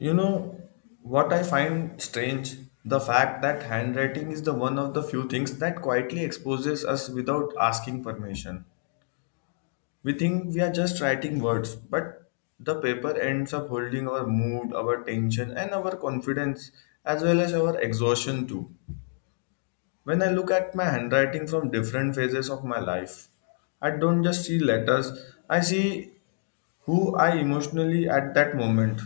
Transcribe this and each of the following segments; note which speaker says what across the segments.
Speaker 1: You know what I find strange? The fact that handwriting is the one of the few things that quietly exposes us without asking permission. We think we are just writing words, but the paper ends up holding our mood, our tension, and our confidence, as well as our exhaustion too. When I look at my handwriting from different phases of my life, I don't just see letters, I see who I emotionally at that moment.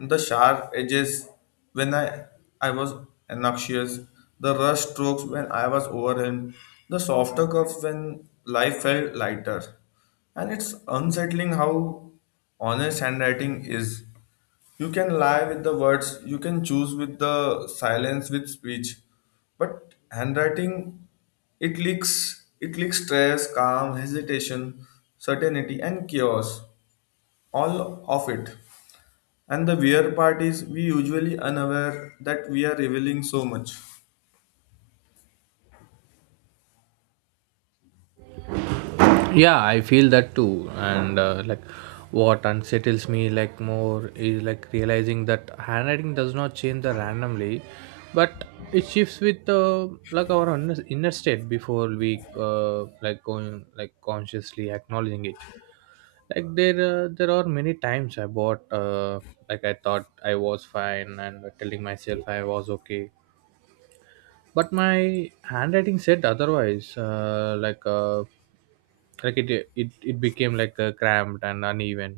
Speaker 1: The sharp edges when I was anxious, the rush strokes when I was overwhelmed, the softer curves when life felt lighter. And it's unsettling how honest handwriting is. You can lie with the words, you can choose with the silence with speech, but handwriting it leaks stress, calm, hesitation, certainty and chaos. All of it. And the weird part is we usually unaware that we are revealing so much.
Speaker 2: Yeah, I feel that too, and what unsettles me more is realizing that handwriting does not change the randomly, but it shifts with our inner state before we like going like consciously acknowledging it. There are many times I bought I thought I was fine and telling myself I was okay, but my handwriting said otherwise. Uh, like uh, like it, it it became cramped and uneven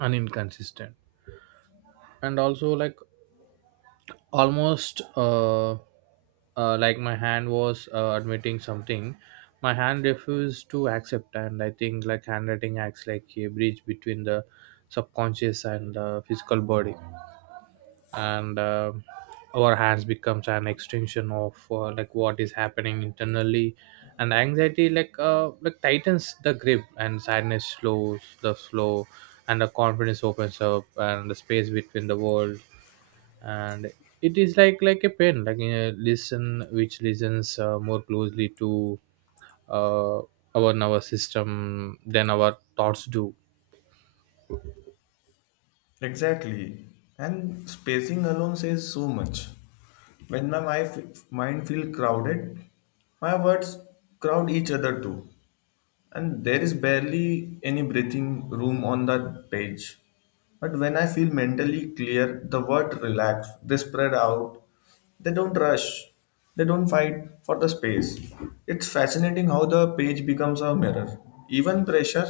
Speaker 2: and inconsistent, and also almost my hand was admitting something my hand refused to accept. And I think handwriting acts like a bridge between the subconscious and the physical body, and our hands becomes an extension of what is happening internally. And anxiety tightens the grip, and sadness slows the flow, and the confidence opens up and the space between the world. And it is like a pen, like a listen which listens more closely to uh, our nervous system than our thoughts do.
Speaker 1: Exactly. And spacing alone says so much. When my mind feel crowded, my words crowd each other too. And there is barely any breathing room on that page. But when I feel mentally clear, the word relax, they spread out, they don't rush, they don't fight for the space. It's fascinating how the page becomes a mirror. Even pressure,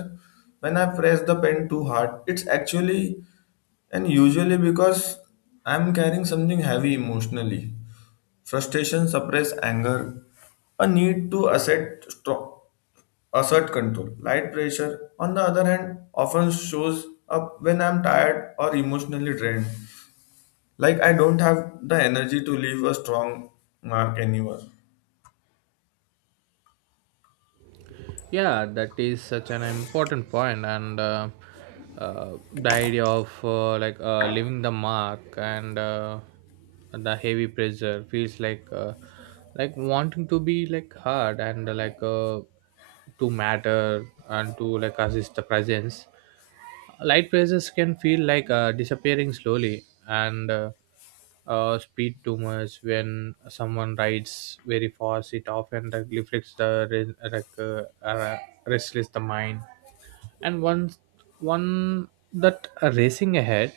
Speaker 1: when I press the pen too hard, it's actually and usually because I'm carrying something heavy emotionally. Frustration suppress anger, a need to assert strong assert control. Light pressure, on the other hand, often shows up when I'm tired or emotionally drained. Like I don't have the energy to leave a strong mark anywhere.
Speaker 2: Yeah, that is such an important point. And the idea of leaving the mark, and the heavy pressure feels like wanting to be hard and to matter and to assist the presence. Light races can feel like disappearing slowly. And speed, too much when someone rides very fast, it often reflects the restless the mind. And once one that are racing ahead,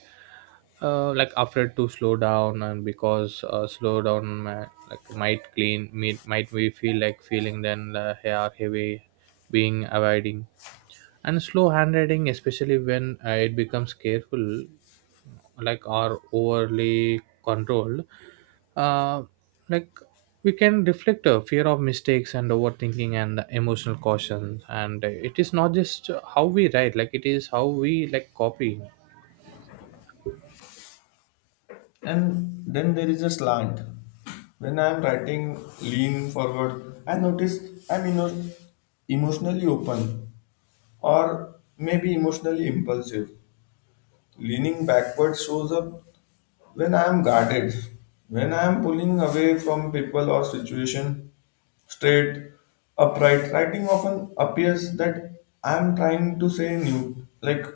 Speaker 2: like afraid to slow down, and because slow down like might clean, might we feel like feeling, then hair heavy, being avoiding. And slow handwriting, especially when it becomes careful or overly controlled, uh, like we can reflect a fear of mistakes and overthinking and the emotional caution. And it is not just how we write, it is how we copy.
Speaker 1: And then there is a slant. When I'm writing lean forward, I notice I'm emotionally open or maybe emotionally impulsive. Leaning backward shows up when I am guarded, when I am pulling away from people or situation, straight, upright, writing often appears that I am trying to say new, like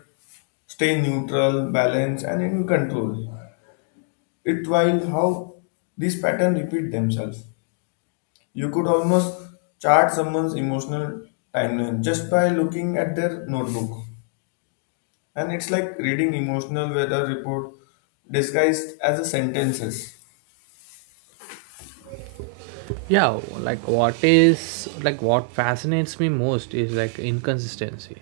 Speaker 1: stay neutral, balanced, and in control. It while how these patterns repeat themselves. You could almost chart someone's emotional timeline just by looking at their notebook. And it's like reading emotional weather report disguised as a sentences.
Speaker 2: Yeah, what fascinates me most is inconsistency.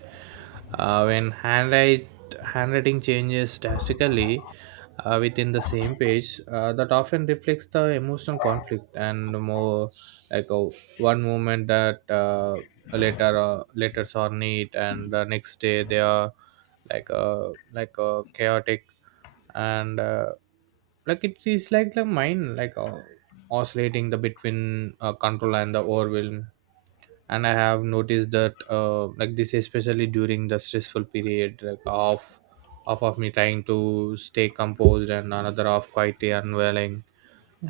Speaker 2: When handwrite handwriting changes drastically within the same page, that often reflects the emotional conflict. And more like uh, one moment that a letter letters are neat, and the next day they are chaotic. And it is like the mind oscillating the between control and the overwhelm. And I have noticed that this especially during the stressful period, of me trying to stay composed, and another of quite unwelling.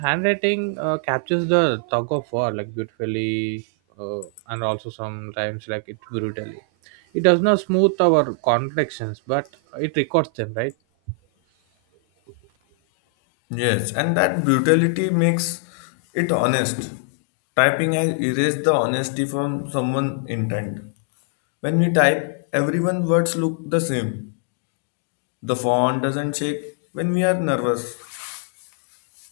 Speaker 2: Handwriting captures the tug of war beautifully, and also sometimes it brutally. It does not smooth our contradictions, but it records them, right?
Speaker 1: Yes, and that brutality makes it honest. Typing has erased the honesty from someone's intent. When we type, everyone's words look the same. The font doesn't shake when we are nervous.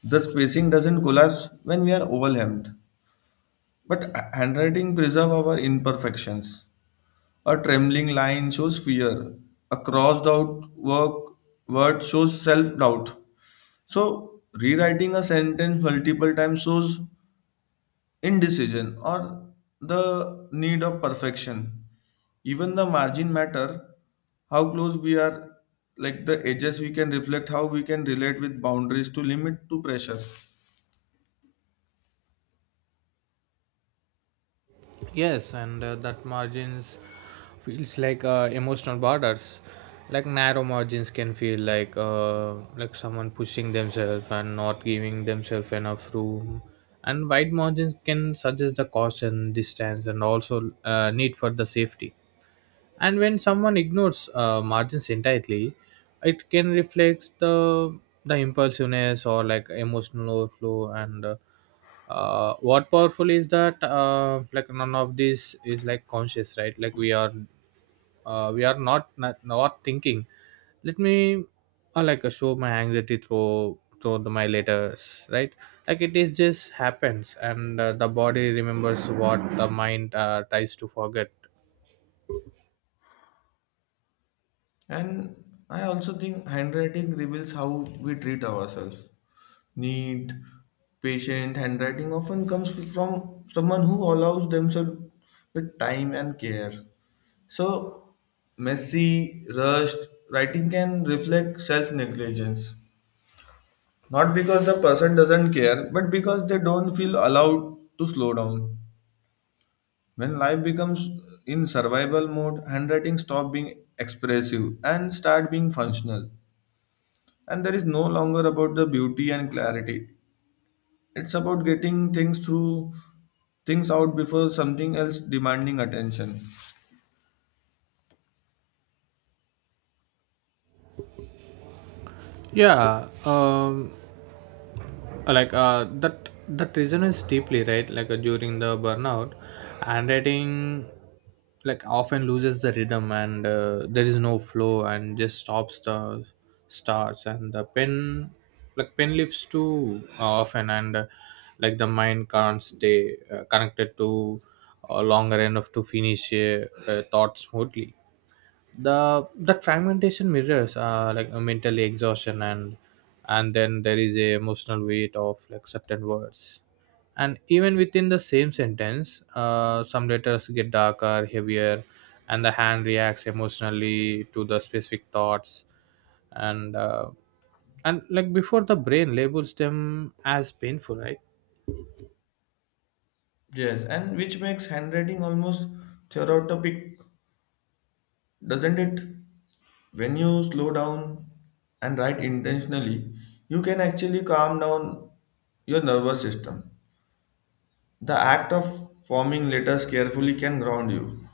Speaker 1: The spacing doesn't collapse when we are overwhelmed. But handwriting preserves our imperfections. A trembling line shows fear. A crossed out work word shows self doubt. So, rewriting a sentence multiple times shows indecision or the need of perfection, even the margin matter, how close we are, like the edges we can reflect how we can relate with boundaries to limit to pressure.
Speaker 2: Yes, and that margins feels like emotional borders. Like narrow margins can feel like someone pushing themselves and not giving themselves enough room. And wide margins can suggest the caution, distance, and also need for the safety. And when someone ignores margins entirely, it can reflect the impulsiveness or emotional overflow. And what powerful is that none of this is conscious, right? Like we are not thinking, let me show my anxiety through my letters, right? It is just happens. And the body remembers what the mind tries to forget.
Speaker 1: And I also think handwriting reveals how we treat ourselves. Neat, patient handwriting often comes from someone who allows themselves with time and care. So, messy, rushed writing can reflect self negligence. Not because the person doesn't care, but because they don't feel allowed to slow down. When life becomes in survival mode, handwriting stop being expressive and start being functional. And there is no longer about the beauty and clarity, it's about getting things through, things out before something else demanding attention.
Speaker 2: Yeah. That that resonates deeply, right? During the burnout, handwriting often loses the rhythm, and there is no flow, and just stops the starts. And the pen, pen lifts too often. And the mind can't stay connected to longer enough to finish a thought smoothly. The That fragmentation mirrors a mental exhaustion. And then there is a emotional weight of certain words, and even within the same sentence, some letters get darker, heavier. And the hand reacts emotionally to the specific thoughts, and like before the brain labels them as painful, right?
Speaker 1: Yes, and which makes handwriting almost therapeutic, doesn't it? When you slow down and write intentionally, you can actually calm down your nervous system. The act of forming letters carefully can ground you.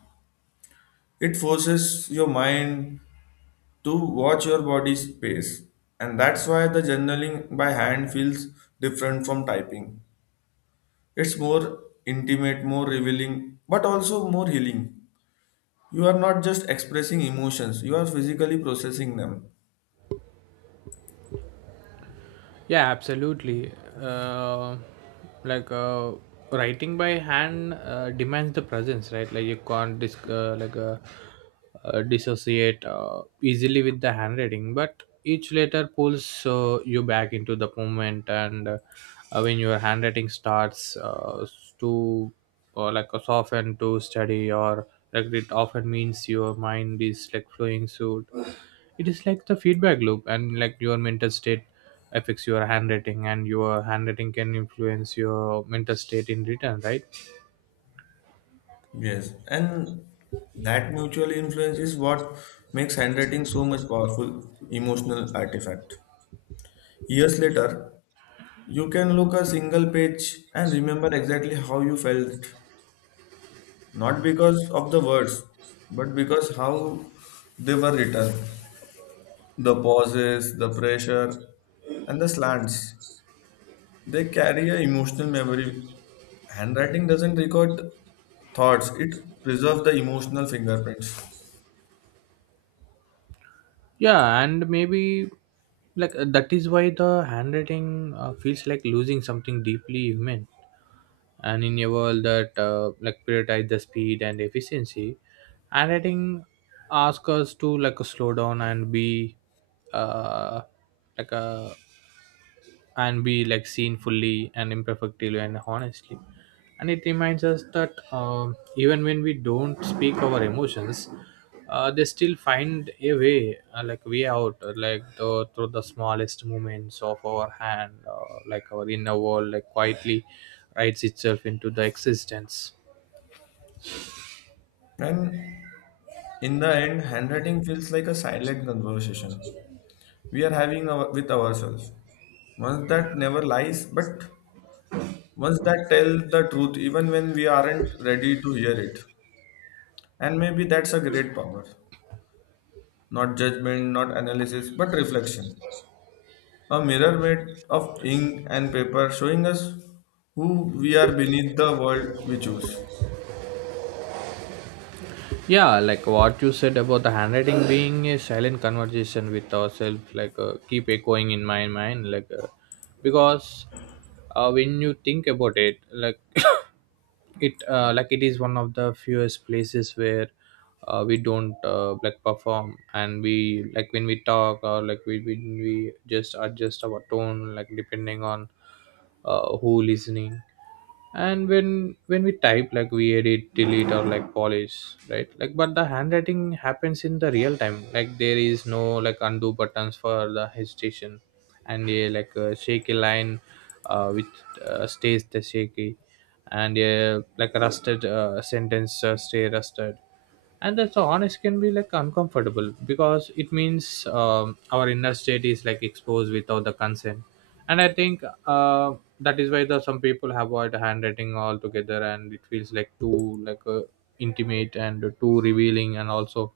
Speaker 1: It forces your mind to watch your body's pace. And that's why the journaling by hand feels different from typing. It's more intimate, more revealing, but also more healing. You are not just expressing emotions, you are physically processing them.
Speaker 2: Yeah, absolutely. uh, like uh, Writing by hand demands the presence, right? Like you can't dissociate easily with the handwriting, but each letter pulls you back into the moment. And when your handwriting starts to like soften to study, or it often means your mind is flowing. So it is like the feedback loop, and your mental state affects your handwriting, and your handwriting can influence your mental state in return, right?
Speaker 1: Yes, and that mutual influence is what makes handwriting so much powerful emotional artifact. Years later, you can look a single page and remember exactly how you felt not because of the words, but because how they were written. The pauses, the pressure, and the slants. They carry a emotional memory. Handwriting doesn't record thoughts, it preserves the emotional fingerprints.
Speaker 2: Yeah. And maybe that is why the handwriting feels like losing something deeply human. And in a world that prioritize the speed and efficiency, handwriting asks us to slow down and be uh, like a and be seen fully and imperfectly and honestly. And it reminds us that, even when we don't speak our emotions, they still find a way, way out, through the smallest movements of our hand. Our inner world quietly writes itself into the existence.
Speaker 1: And in the end, handwriting feels like a silent conversation we are having our, with ourselves. Once that never lies, but once that tells the truth, even when we aren't ready to hear it. And maybe that's a great power. Not judgment, not analysis, but reflection. A mirror made of ink and paper showing us who we are beneath the world we choose.
Speaker 2: Yeah, what you said about the handwriting being a silent conversation with ourselves, keep echoing in my mind. Because when you think about it, it is one of the fewest places where we don't perform. And we when we talk, or like we when we just adjust our tone, depending on who listening. And when we type, we edit, delete, or polish, right? But the handwriting happens in the real time. There is no undo buttons for the hesitation. And a a shaky line which stays the shaky, and a a rusted sentence stay rusted. And that's so honest, can be uncomfortable, because it means, our inner state is exposed without the consent. And I think uh, that is why the some people avoid handwriting altogether, and it feels like too like intimate and too revealing, and also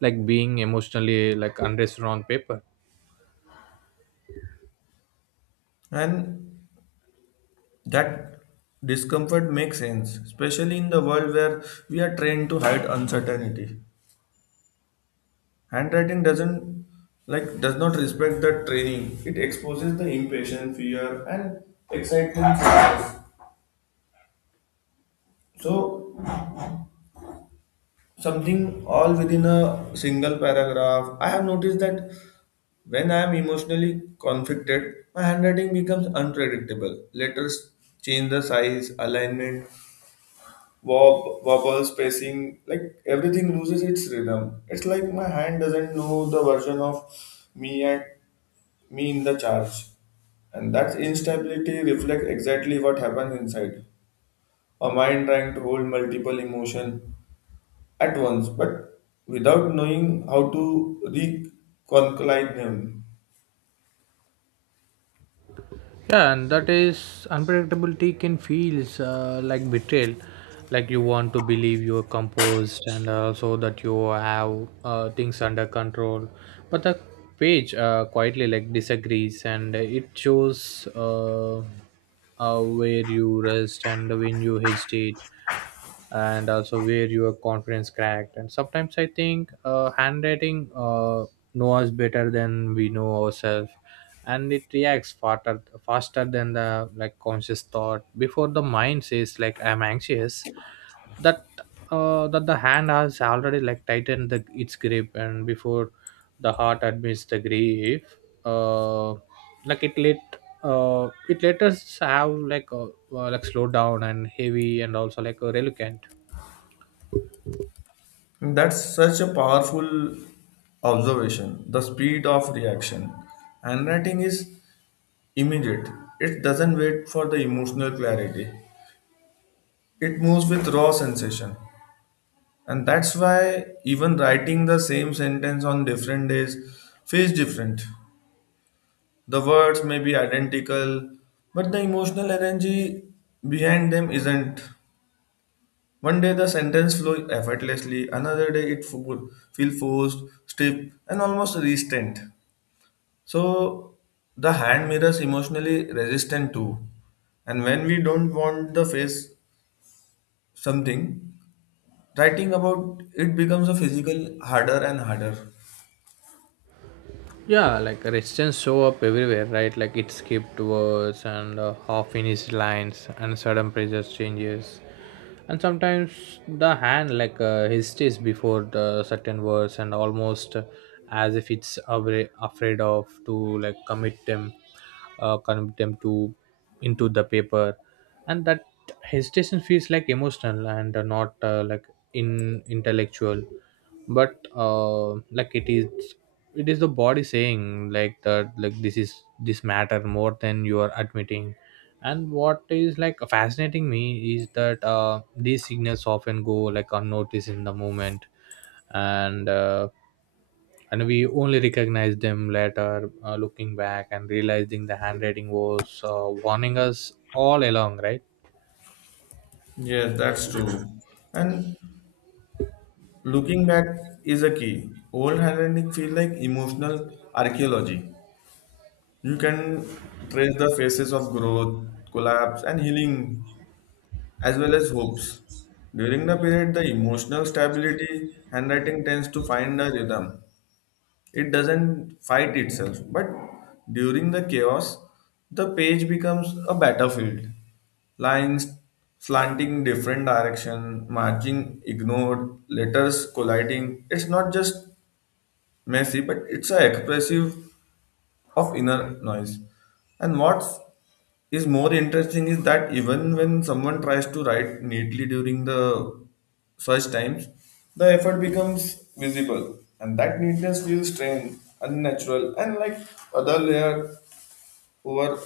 Speaker 2: being emotionally unrest on paper.
Speaker 1: And that discomfort makes sense, especially in the world where we are trained to hide uncertainty. Handwriting doesn't does not respect the training. It exposes the impatience, fear, and excitement. So something all within a single paragraph. I have noticed that when I am emotionally conflicted, my handwriting becomes unpredictable. Letters change the size, alignment, wobble, spacing, like everything loses its rhythm. It's like my hand doesn't know the version of me and me in the charge. And that instability reflects exactly what happens inside. A mind trying to hold multiple emotion at once, but without knowing how to reconcile them.
Speaker 2: Yeah, and that is unpredictability can feel like betrayal. Like you want to believe you're composed, and also that you have things under control, but the page quietly disagrees, and it shows where you rest and when you hesitate, and also where your confidence cracked. And sometimes I think handwriting know us better than we know ourselves. And it reacts faster than the conscious thought. Before the mind says I'm anxious, that that the hand has already tightened its grip. And before the heart admits the grief, uh, like it let it let us have slow down and heavy, and also a reluctant.
Speaker 1: That's such a powerful observation. The speed of reaction. Handwriting is immediate. It doesn't wait for the emotional clarity. It moves with raw sensation. And that's why even writing the same sentence on different days feels different. The words may be identical, but the emotional energy behind them isn't. One day the sentence flows effortlessly, another day it feel forced, stiff, and almost restrained. So the hand mirrors emotionally resistant too. And when we don't want the face something, writing about it becomes a physical harder and harder.
Speaker 2: Yeah, resistance show up everywhere, right? It skipped words, and half finished lines and sudden pressure changes. And sometimes the hand hesitates before the certain words, and almost as if it's afraid of to commit them, commit them to into the paper. And that hesitation feels like emotional, and not in intellectual, but like it is it is the body saying like that like this is this matter more than you are admitting. And what is fascinating me is that these signals often go unnoticed in the moment. And we only recognize them later, looking back and realizing the handwriting was warning us all along, right?
Speaker 1: Yes, that's true. And looking back is a key. Old handwriting feel like emotional archaeology. You can trace the phases of growth, collapse, and healing as well as hopes. During the period, the emotional stability handwriting tends to find a rhythm. It doesn't fight itself, but during the chaos, the page becomes a battlefield. Lines slanting different direction, marking ignored, letters colliding. It's not just messy, but it's a expressive of inner noise. And what's is more interesting is that even when someone tries to write neatly during the search times, the effort becomes visible, and that neatness feels strained, unnatural, and like other layer over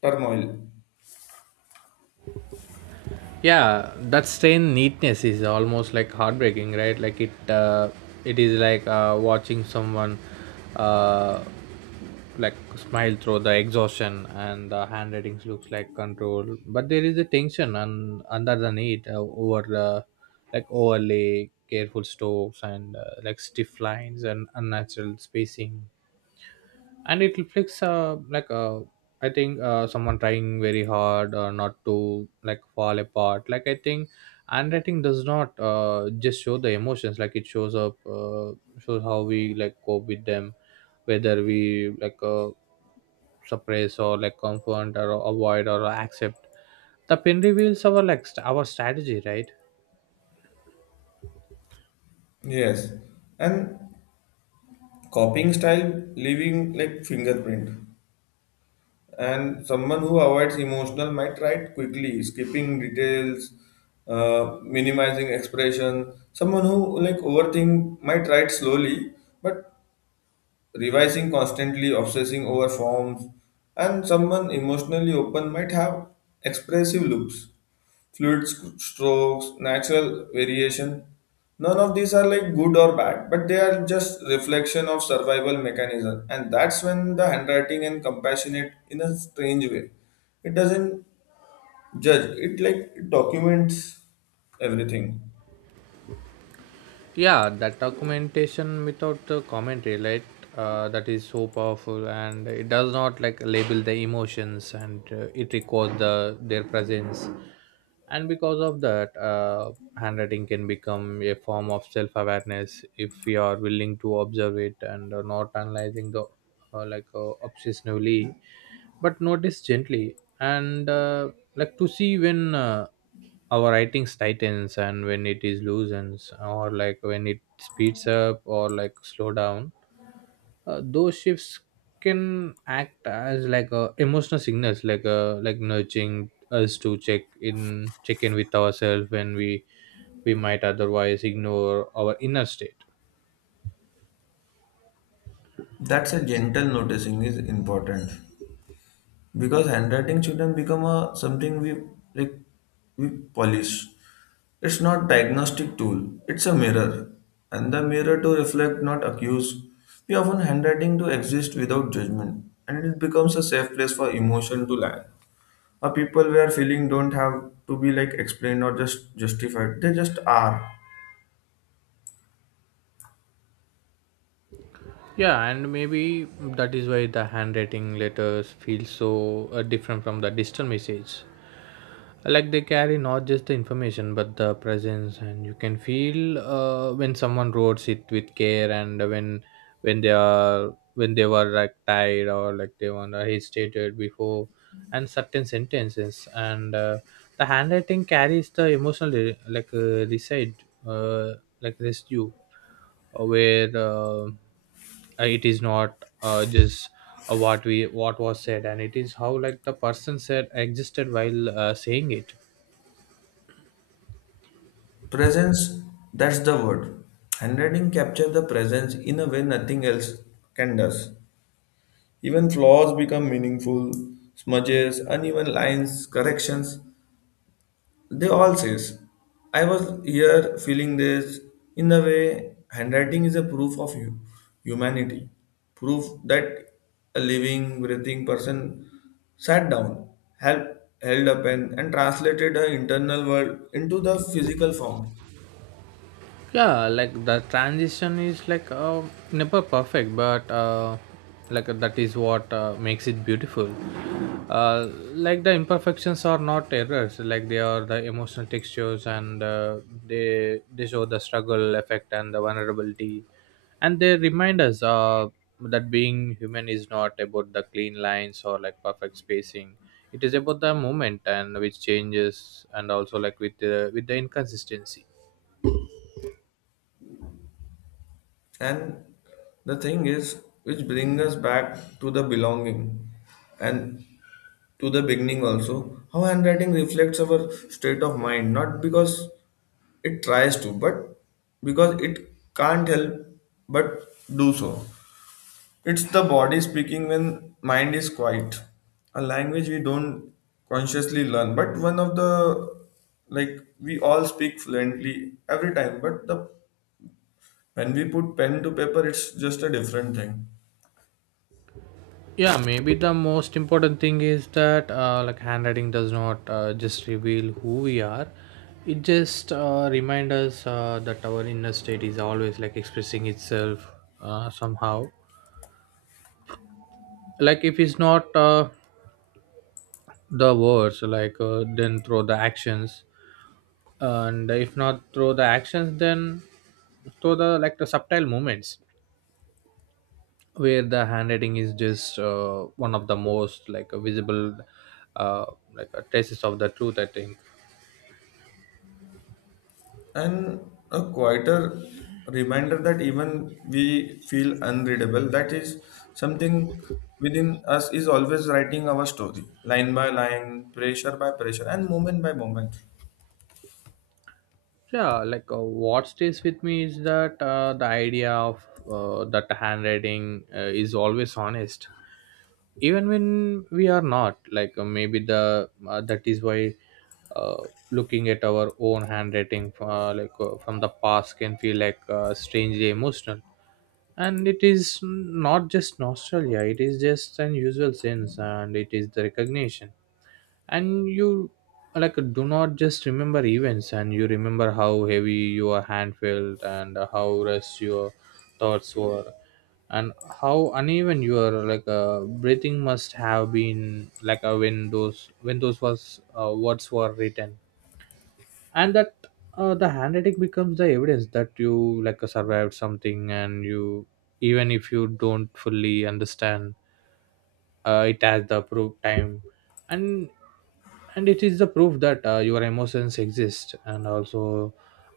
Speaker 1: turmoil.
Speaker 2: Yeah, that strain neatness is almost like heartbreaking, right? It is like watching someone uh, smile through the exhaustion. And the handwritings looks like control, but there is a tension, and under the need overlay careful strokes, and stiff lines and unnatural spacing. And it reflects I think someone trying very hard not to fall apart. I think handwriting does not just show the emotions, it shows up, shows how we cope with them, whether we suppress or confront or avoid or accept. The pin reveals our our strategy, right?
Speaker 1: Yes, and copying style leaving like fingerprint. And someone who avoids emotional might write quickly, skipping details, minimizing expression. Someone who like overthink might write slowly, but revising constantly, obsessing over forms, and someone emotionally open might have expressive looks, fluid strokes, natural variation. None of these are like good or bad, but they are just reflection of survival mechanism, and that's when the handwriting and compassionate in a strange way. It doesn't judge. It like it documents everything.
Speaker 2: Yeah, that documentation without the commentary, right? That is so powerful, and it does not label the emotions, and it records their presence. And because of that, handwriting can become a form of self-awareness if we are willing to observe it, and not analyzing the obsessively, but notice gently. And to see when our writings tightens, and when it is loosens, or when it speeds up or slow down, those shifts Can act as emotional signals like nudging us to check in with ourselves when we might otherwise ignore our inner state.
Speaker 1: That's a gentle noticing is important. Because handwriting shouldn't become a something we like we polish. It's not diagnostic tool, it's a mirror, and the mirror to reflect not accuse. We often handwriting to exist without judgment and it becomes a safe place for emotion to land, a people where feeling don't have to be like explained or just justified, they just are.
Speaker 2: Yeah, and maybe that is why the handwriting letters feel so different from the digital message. Like they carry not just the information but the presence, and you can feel when someone wrote it with care, and when they were like tired or like they were hesitated before, and certain sentences, and the handwriting carries the emotional re- like reside uh, like residue. Where. It is not just what was said, and it is how like the person said existed while saying it.
Speaker 1: Presence, that's the word. Handwriting captures the presence in a way nothing else can does. Even flaws become meaningful, smudges, uneven lines, corrections, they all says. I was here feeling this. In the way, handwriting is a proof of you, humanity, proof that a living, breathing person sat down, held, held a pen, and translated her internal world into the physical form.
Speaker 2: Yeah, like the transition is never perfect but like that is what makes it beautiful. uh, like the imperfections are not errors, like they are the emotional textures, and they show the struggle effect and the vulnerability, and they remind us that being human is not about the clean lines or like perfect spacing. It is about the moment and which changes, and also like with the inconsistency.
Speaker 1: And the thing is, which brings us back to the belonging. And to the beginning also, how handwriting reflects our state of mind not because it tries to but because it can't help but do so. It's the body speaking when mind is quiet, a language we don't consciously learn but one of the like we all speak fluently every time but the when we put pen to paper it's just a different thing.
Speaker 2: Yeah, maybe the most important thing is that like handwriting does not just reveal who we are. It just reminds us that our inner state is always like expressing itself somehow. Like if it's not the words, then through the actions, and if not through the actions, then through the like the subtle movements, where the handwriting is just one of the most like visible uh, traces of the truth, I think.
Speaker 1: And a quieter reminder that even we feel unreadable, that is something within us is always writing our story line by line, pressure by pressure, and moment by moment.
Speaker 2: Yeah, what stays with me is that the idea of that handwriting is always honest even when we are not, maybe the that is why looking at our own handwriting from the past can feel strangely emotional. And it is not just nostalgia, it is just an usual sense, and it is the recognition. And you like do not just remember events, and you remember how heavy your hand felt, and how rushed your thoughts were, and how uneven your breathing must have been when those was words were written. And that the handwriting becomes the evidence that you like survived something. And you, even if you don't fully understand, it has the approved time. and and it is the proof that your emotions exist, and also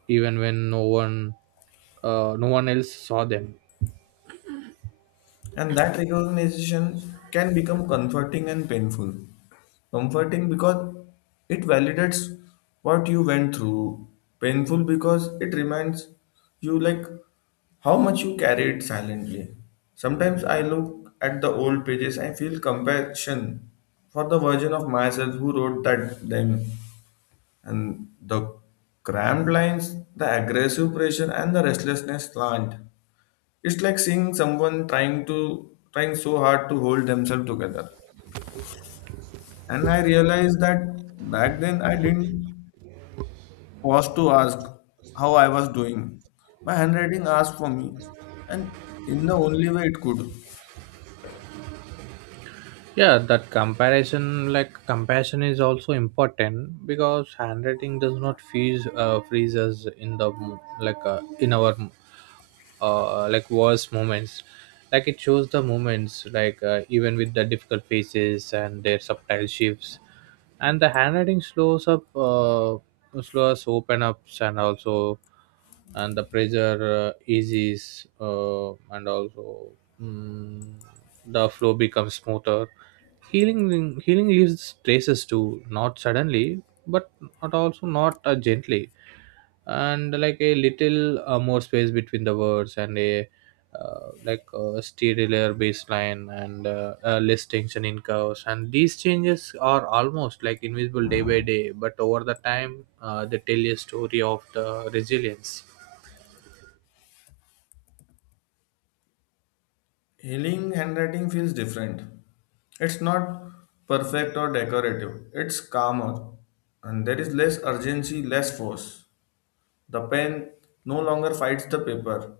Speaker 2: even when no one else saw them.
Speaker 1: And that recognition can become comforting and painful. Comforting because it validates what you went through. Painful because it reminds you like how much you carried silently. Sometimes I look at the old pages and feel compassion for the version of myself who wrote that then, and the cramped lines, the aggressive pressure and the restlessness slant. It's like seeing someone trying so hard to hold themselves together. And I realized that back then I didn't pause to ask how I was doing. My handwriting asked for me, and in the only way it could.
Speaker 2: Yeah, that comparison like compassion is also important, because handwriting does not freeze us in the mo- like in our like worst moments. Like it shows the moments, even with the difficult faces and their subtle shifts. And the handwriting slows open ups, and also, and the pressure eases, and also, mm, the flow becomes smoother. Healing leaves traces too, not suddenly, but not also not gently. And like a little more space between the words, and a, like a stereo baseline, and less tension in curves. And these changes are almost like invisible day by day, but over the time they tell a story of the resilience.
Speaker 1: Healing handwriting feels different. It's not perfect or decorative. It's calmer, and there is less urgency, less force. The pen no longer fights the paper.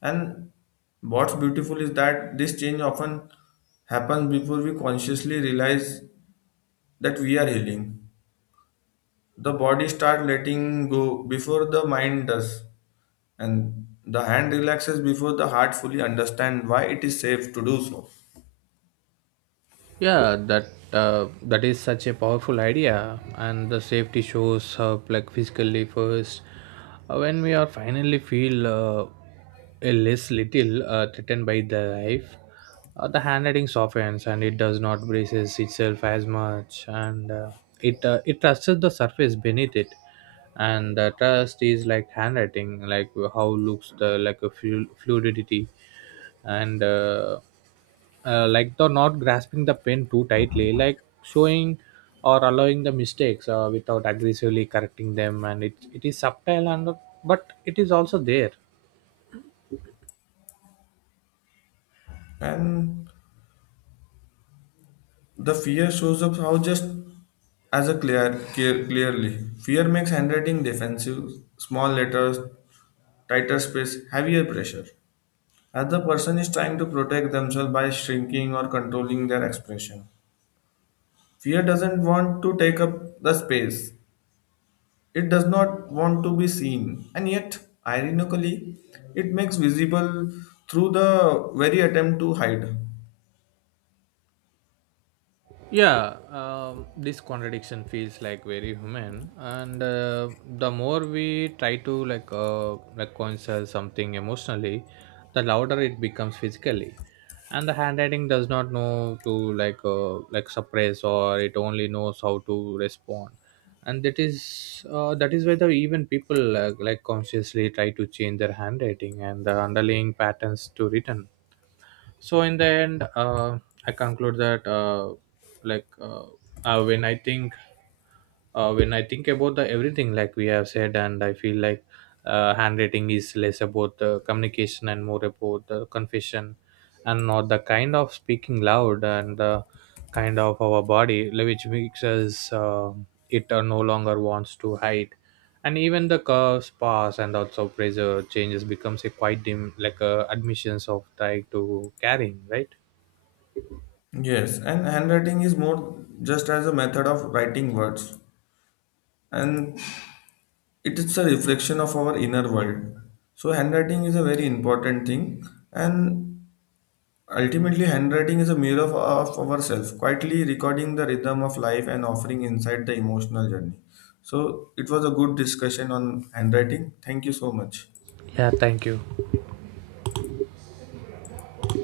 Speaker 1: And what's beautiful is that this change often happens before we consciously realize that we are healing. The body starts letting go before the mind does, and the hand relaxes before the heart fully understands why it is safe to do so.
Speaker 2: Yeah, that that is such a powerful idea, and the safety shows up like physically first. When we are finally feel a less little threatened by the life, the handwriting softens, and it does not braces itself as much, and it trusts the surface beneath it. And the trust is like handwriting, like how looks the like a fluidity, and. Like the not grasping the pen too tightly like showing, or allowing the mistakes without aggressively correcting them. And it is subtle, and but it is also there.
Speaker 1: And the fear shows up how just as a clear, clearly. Fear makes handwriting defensive, small letters, tighter space, heavier pressure. As the person is trying to protect themselves by shrinking or controlling their expression. Fear doesn't want to take up the space. It does not want to be seen. And yet, ironically, it makes visible through the very attempt to hide.
Speaker 2: Yeah, this contradiction feels like very human, and the more we try to reconcile something emotionally, the louder it becomes physically. And the handwriting does not know to like suppress, or it only knows how to respond. And that is why the even people like consciously try to change their handwriting, and the underlying patterns to return. So in the end, I conclude that like uh, uh, when i think when I think about the everything like we have said, and I feel like handwriting is less about the communication and more about the confession. And not the kind of speaking loud, and the kind of our body like, which makes us it no longer wants to hide. And even the curves pass, and also pressure changes becomes a quite dim like a admissions of trying to carrying right.
Speaker 1: Yes, and handwriting is more just as a method of writing words. And it is a reflection of our inner world, so handwriting is a very important thing. And ultimately handwriting is a mirror of ourselves, quietly recording the rhythm of life and offering inside the emotional journey. So it was a good discussion on handwriting, thank you so much.
Speaker 2: Yeah, thank you.